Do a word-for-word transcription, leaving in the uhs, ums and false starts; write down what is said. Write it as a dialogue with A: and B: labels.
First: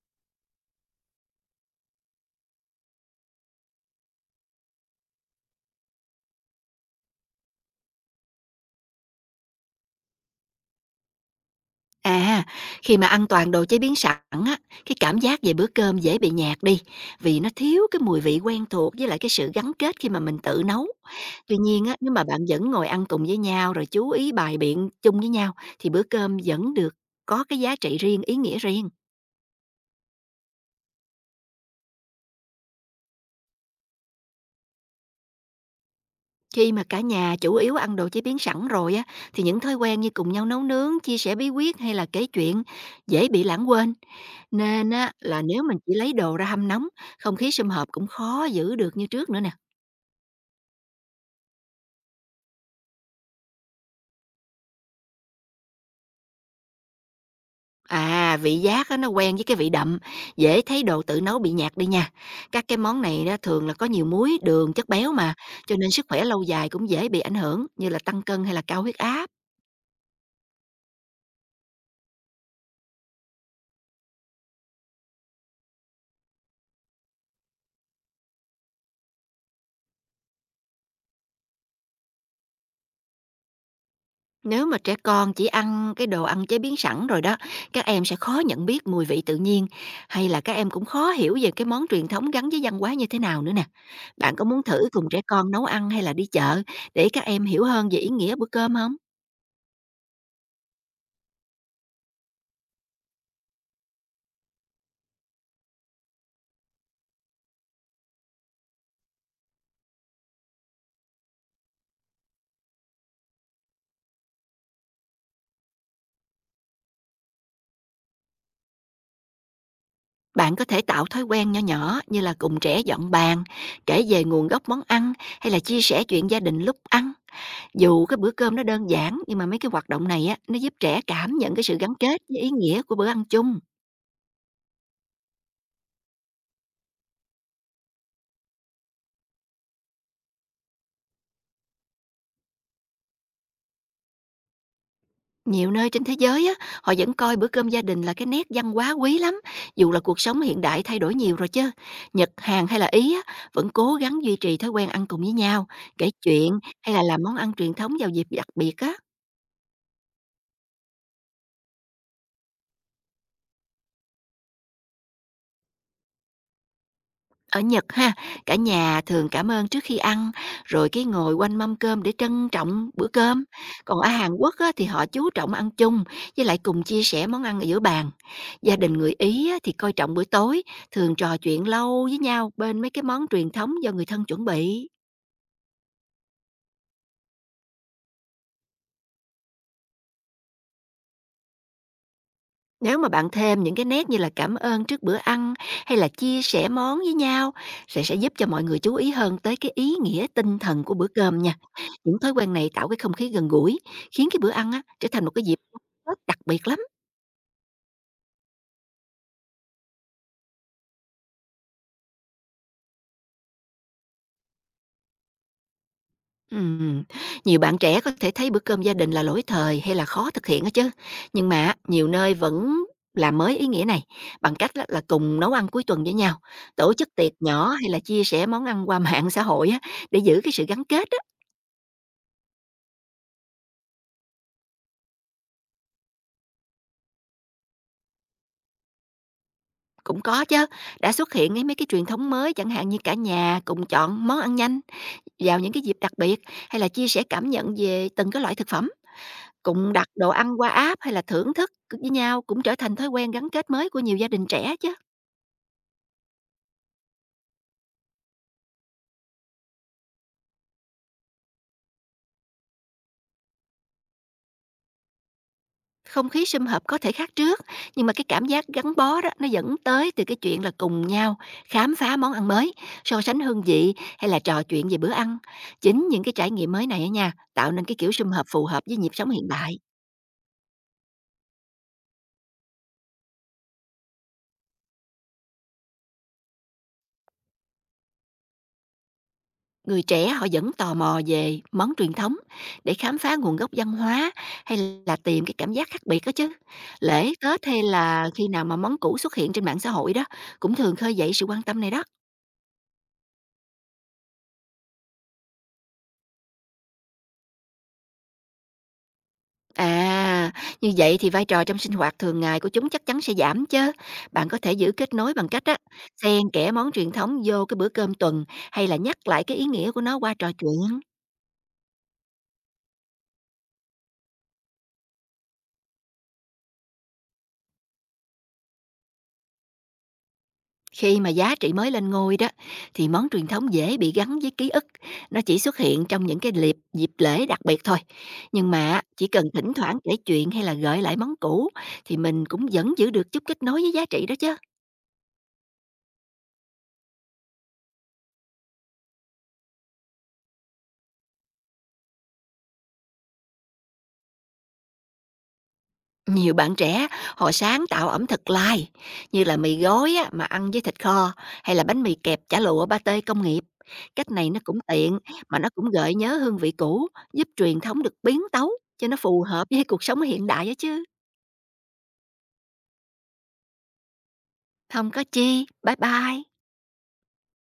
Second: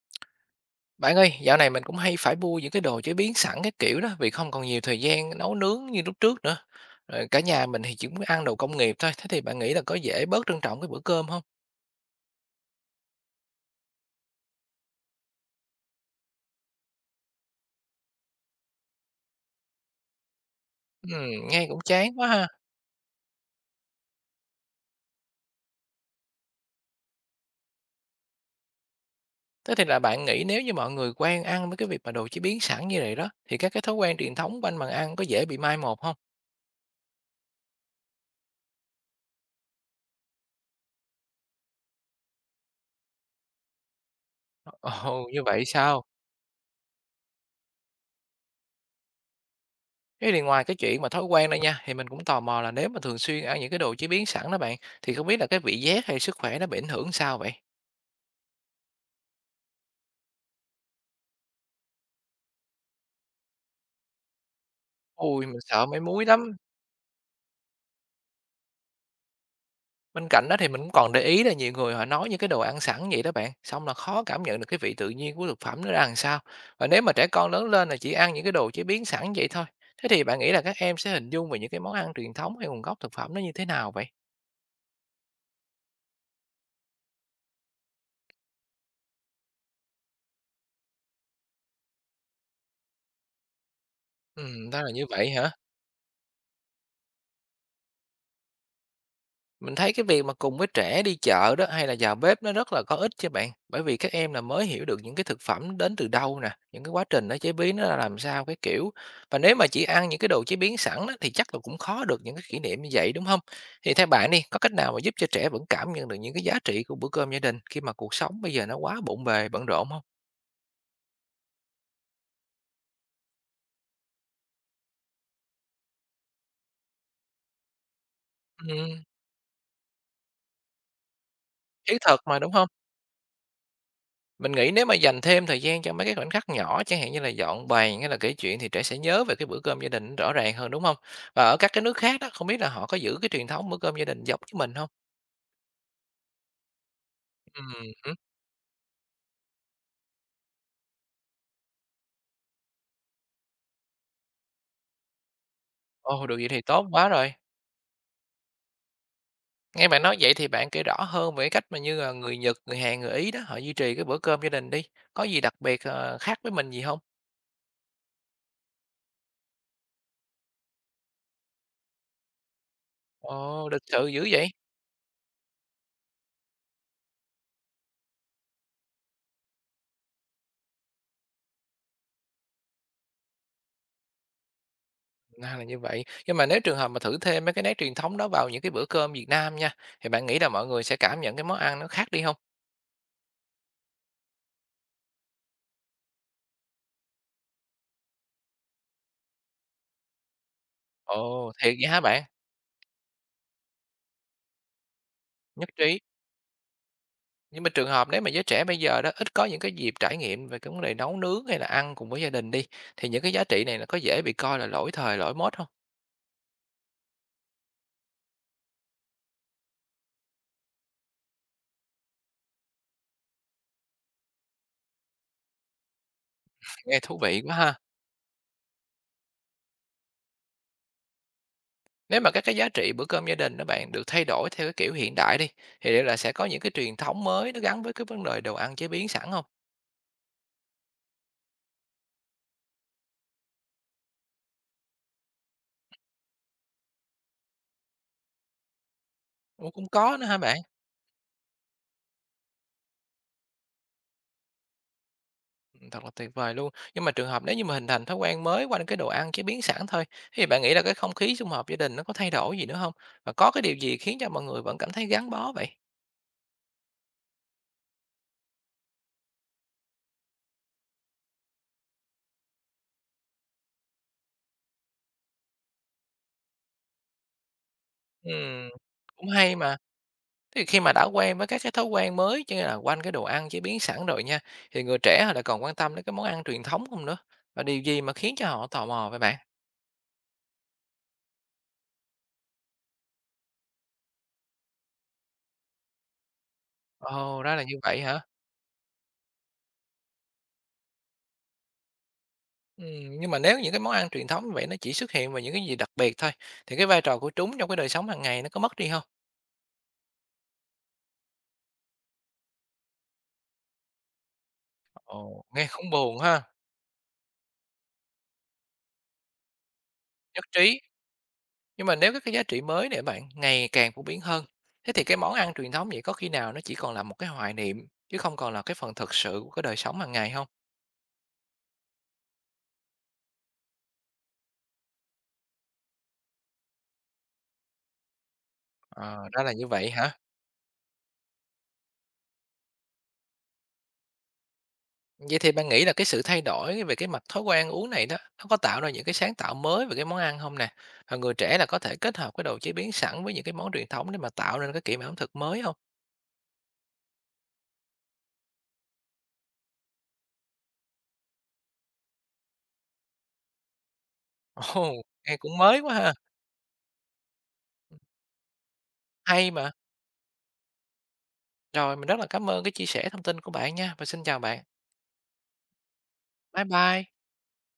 A: Bạn ơi, dạo này mình cũng hay phải mua những cái đồ chế biến sẵn cái kiểu đó vì không còn nhiều thời gian nấu nướng như lúc trước nữa. Rồi cả nhà mình thì chỉ muốn ăn đồ công nghiệp thôi. Thế thì bạn nghĩ là có dễ bớt trân trọng cái bữa cơm không?
B: À, khi mà ăn toàn đồ chế biến sẵn á, cái cảm giác về bữa cơm dễ bị nhạt đi, vì nó thiếu cái mùi vị quen thuộc với lại cái sự gắn kết khi mà mình tự nấu.
A: Ừm,
B: Tuy
A: nghe cũng
B: nhiên á,
A: chán
B: nếu mà
A: quá
B: bạn
A: ha.
B: vẫn ngồi ăn cùng với nhau rồi chú ý bài biện chung với nhau thì bữa cơm vẫn được có cái giá trị riêng, ý nghĩa riêng.
A: Thế thì là bạn nghĩ nếu như mọi người quen ăn với cái việc mà đồ chế biến sẵn như này đó thì các cái thói quen truyền thống quanh bàn ăn có dễ bị mai một không?
B: Khi mà cả nhà chủ yếu ăn đồ chế biến sẵn rồi á thì những thói quen như cùng nhau nấu nướng, chia sẻ bí quyết hay là kể chuyện dễ bị lãng quên. Nên á
A: Ồ,
B: là
A: như
B: nếu
A: vậy
B: mình chỉ
A: sao?
B: lấy đồ ra hâm nóng, không khí sum họp cũng khó giữ được như trước nữa nè.
A: Thế thì ngoài cái chuyện mà thói quen đó nha, thì mình cũng tò mò là nếu mà thường xuyên ăn những cái đồ chế biến sẵn đó bạn, thì không biết là cái vị giác hay sức khỏe nó bị ảnh hưởng sao vậy?
B: À, vị giác á, nó quen với cái vị đậm, dễ thấy đồ tự nấu bị nhạt đi nha. Các cái món này đó thường là có nhiều muối, đường, chất béo mà,
A: ui, mình
B: cho
A: sợ
B: nên
A: mấy
B: sức khỏe
A: muối lắm.
B: lâu dài cũng dễ bị ảnh hưởng như là tăng cân hay là cao huyết áp.
A: Bên cạnh đó thì mình cũng còn để ý là nhiều người họ nói những cái đồ ăn sẵn vậy đó bạn, xong là khó cảm nhận được cái vị tự nhiên của thực phẩm nó ra làm sao. Và nếu mà trẻ con lớn lên là chỉ ăn những cái đồ chế biến sẵn vậy thôi, thế thì bạn nghĩ là các em sẽ hình dung về những cái món ăn truyền thống hay nguồn gốc thực phẩm nó như thế nào vậy?
B: Nếu mà trẻ con chỉ ăn cái đồ ăn chế biến sẵn rồi đó, các em sẽ khó nhận biết mùi vị tự nhiên hay là các em cũng khó hiểu về cái món truyền thống gắn với văn hóa như thế nào nữa nè. Bạn có muốn
A: Ừm, ra
B: thử
A: là
B: cùng
A: như
B: trẻ
A: vậy
B: con
A: hả?
B: nấu ăn hay là đi chợ để các em hiểu hơn về ý nghĩa bữa cơm không?
A: Mình thấy cái việc mà cùng với trẻ đi chợ đó hay là vào bếp nó rất là có ích cho bạn. Bởi vì các em là mới hiểu được những cái thực phẩm nó đến từ đâu nè, những cái quá trình nó chế biến nó ra làm sao cái kiểu. Và nếu mà chỉ ăn những cái đồ chế biến sẵn đó, thì chắc là cũng khó được những cái kỷ niệm như vậy đúng không? Thì theo bạn đi, có cách nào mà giúp cho trẻ vẫn cảm nhận được những cái giá trị của bữa cơm gia đình khi mà cuộc sống bây giờ nó quá bộn bề, bận rộn không?
B: Bạn có thể tạo thói quen nhỏ nhỏ như là cùng trẻ dọn bàn, kể về nguồn gốc món ăn hay là chia sẻ chuyện gia đình lúc ăn. Dù cái bữa cơm nó
A: Ừ,
B: đơn giản nhưng mà mấy cái hoạt động này á, nó giúp trẻ cảm nhận cái sự gắn
A: thiết thực
B: kết
A: mà
B: với ý
A: đúng không?
B: nghĩa của bữa ăn chung.
A: Mình nghĩ nếu mà dành thêm thời gian cho mấy cái khoảnh khắc nhỏ, chẳng hạn như là dọn bàn hay là kể chuyện thì trẻ sẽ nhớ về cái bữa cơm gia đình rõ ràng hơn, đúng không? Và ở các cái nước khác đó, không biết là họ có giữ cái truyền thống bữa cơm gia đình giống như mình không?
B: Nhiều nơi trên thế giới á, họ vẫn coi bữa cơm
A: Ừm
B: gia đình là
A: hứm,
B: cái nét văn hóa quý lắm, dù là cuộc sống hiện đại thay đổi nhiều rồi chứ. Nhật, Hàn hay là Ý á, vẫn cố gắng duy trì thói quen ăn cùng với nhau, kể
A: ồ, được vậy
B: chuyện
A: thì tốt
B: hay là
A: quá
B: làm
A: rồi.
B: món ăn truyền thống vào dịp đặc biệt á.
A: Nghe bạn nói vậy thì bạn kể rõ hơn về cái cách mà như là người Nhật, người Hàn, người Ý đó, họ duy trì cái bữa cơm gia đình đi, có gì đặc biệt, ờ, khác với mình gì không?
B: Ở Nhật ha, cả nhà thường cảm ơn trước khi ăn, rồi cái ngồi quanh mâm cơm để trân trọng bữa cơm.
A: Ồ, lịch
B: Còn ở
A: sự dữ
B: Hàn
A: vậy!
B: Quốc á, thì họ chú trọng ăn chung, với lại cùng chia sẻ món ăn ở giữa bàn. Gia đình người Ý á, thì coi trọng bữa tối, thường trò chuyện lâu với nhau bên mấy cái món truyền thống do người thân chuẩn bị.
A: Ra là như vậy. Nhưng mà nếu trường hợp mà thử thêm mấy cái nét truyền thống đó vào những cái bữa cơm Việt Nam nha, thì bạn nghĩ là mọi người sẽ cảm nhận cái món ăn nó khác đi không?
B: Nếu mà bạn thêm những cái nét như là cảm ơn trước bữa ăn hay là chia sẻ món với nhau sẽ sẽ giúp cho mọi người chú ý hơn tới cái ý nghĩa tinh thần của bữa cơm
A: Ồ,
B: nha.
A: thiệt vậy hả
B: Những
A: bạn?
B: thói quen này tạo cái không khí gần gũi, khiến cái bữa ăn á trở thành một cái dịp
A: Nhất trí.
B: rất đặc biệt lắm.
A: Nhưng mà trường hợp nếu mà giới trẻ bây giờ đó ít có những cái dịp trải nghiệm về cái vấn đề nấu nướng hay là ăn cùng với gia đình đi, thì những cái giá trị này nó có dễ bị coi là lỗi thời, lỗi mốt không?
B: Ừm, Nhiều bạn trẻ có thể thấy bữa cơm gia đình là lỗi thời hay là khó thực hiện á chứ. Nhưng mà nhiều nơi vẫn làm mới ý nghĩa này bằng cách á, là cùng nấu ăn cuối tuần với nhau, tổ
A: Nghe
B: chức
A: thú
B: tiệc
A: vị quá
B: nhỏ
A: ha.
B: hay là chia sẻ món ăn qua mạng xã hội á để giữ cái sự gắn kết á.
A: Nếu mà các cái giá trị bữa cơm gia đình đó bạn được thay đổi theo cái kiểu hiện đại đi, thì liệu là sẽ có những cái truyền thống mới nó gắn với cái vấn đề đồ ăn chế biến sẵn không?
B: Cũng có chứ, đã xuất hiện cái mấy cái truyền thống mới chẳng hạn như cả nhà cùng chọn món ăn nhanh vào những cái dịp đặc biệt, hay là chia sẻ cảm nhận về từng cái loại thực phẩm,
A: Ủa, cũng
B: cùng đặt
A: có nữa
B: đồ
A: hả
B: ăn
A: bạn?
B: qua app hay là thưởng thức với nhau cũng trở thành thói quen gắn kết mới của nhiều gia đình trẻ chứ.
A: Thật là tuyệt vời luôn. Nhưng mà trường hợp nếu như mà hình thành thói quen mới qua những cái đồ ăn chế biến sẵn thôi, thì bạn nghĩ là cái không khí sum họp gia đình nó có thay đổi gì nữa không? Và có cái điều gì khiến cho mọi người vẫn cảm thấy gắn bó vậy?
B: Không khí sum họp có thể khác trước, nhưng mà cái cảm giác gắn bó đó nó vẫn tới từ cái chuyện là cùng nhau khám phá món ăn mới, so sánh hương vị hay là trò chuyện về bữa ăn. Chính những cái trải nghiệm mới này á nha, tạo nên cái kiểu sum họp phù
A: Ừm,
B: hợp với nhịp sống
A: cũng
B: hiện
A: hay
B: đại.
A: mà. Thế thì khi mà đã quen với các cái thói quen mới, cho nên là quanh cái đồ ăn chế biến sẵn rồi nha, thì người trẻ họ lại còn quan tâm đến cái món ăn truyền thống không nữa? Và điều gì mà khiến cho họ tò mò vậy bạn?
B: Người trẻ họ vẫn tò mò về món truyền thống để khám phá nguồn gốc văn hóa hay là tìm cái cảm giác khác biệt đó chứ. Lễ
A: Ồ, ra là
B: Tết
A: như
B: hay
A: vậy hả?
B: là khi nào mà món cũ xuất hiện trên mạng xã hội đó cũng thường khơi dậy sự quan tâm này đó.
A: Ừm, nhưng mà nếu những cái món ăn truyền thống như vậy nó chỉ xuất hiện vào những cái gì đặc biệt thôi, thì cái vai trò của chúng trong cái đời sống hàng ngày nó có mất đi không?
B: À, như vậy thì vai trò trong sinh hoạt thường ngày của chúng chắc chắn sẽ giảm chứ. Bạn có thể giữ kết nối
A: Ồ,
B: bằng cách
A: nghe
B: á,
A: cũng buồn
B: xen
A: ha,
B: kẽ món truyền thống vô cái bữa cơm tuần hay là nhắc lại cái ý nghĩa của nó qua
A: nhất
B: trò
A: trí.
B: chuyện.
A: Nhưng mà nếu các cái giá trị mới này bạn ngày càng phổ biến hơn, thế thì cái món ăn truyền thống vậy có khi nào nó chỉ còn là một cái hoài niệm chứ không còn là cái phần thực sự của cái đời sống hàng ngày không
B: Khi mà giá trị mới lên ngôi đó thì món truyền thống dễ bị gắn với ký ức, nó chỉ xuất hiện trong những cái liệp dịp lễ đặc biệt thôi. Nhưng mà
A: Ờ,
B: chỉ
A: ra
B: cần
A: là như
B: thỉnh
A: vậy
B: thoảng kể
A: hả?
B: chuyện hay là gợi lại món cũ thì mình cũng vẫn giữ được chút kết nối với giá trị đó chứ.
A: Vậy thì bạn nghĩ là cái sự thay đổi về cái mặt thói quen uống này đó, nó có tạo ra những cái sáng tạo mới về cái món ăn không nè? Và người trẻ là có thể kết hợp cái đồ chế biến sẵn với những cái món truyền thống để mà tạo nên cái kiểu ẩm thực mới không
B: Nhiều bạn trẻ họ sáng tạo ẩm thực lai như là mì gói á, mà ăn với thịt kho hay là bánh mì kẹp chả lụa ba tê công nghiệp. Cách này nó cũng
A: Ồ,
B: tiện
A: nghe cũng
B: mà nó
A: mới
B: cũng
A: quá ha,
B: gợi nhớ hương vị cũ, giúp truyền thống được biến tấu cho nó phù
A: hay
B: hợp
A: mà.
B: với cuộc sống hiện đại đó chứ.
A: Rồi, mình rất là cảm ơn cái chia sẻ thông tin của bạn nha, và xin chào bạn.
B: Không có chi. Bye bye.
A: Bye bye.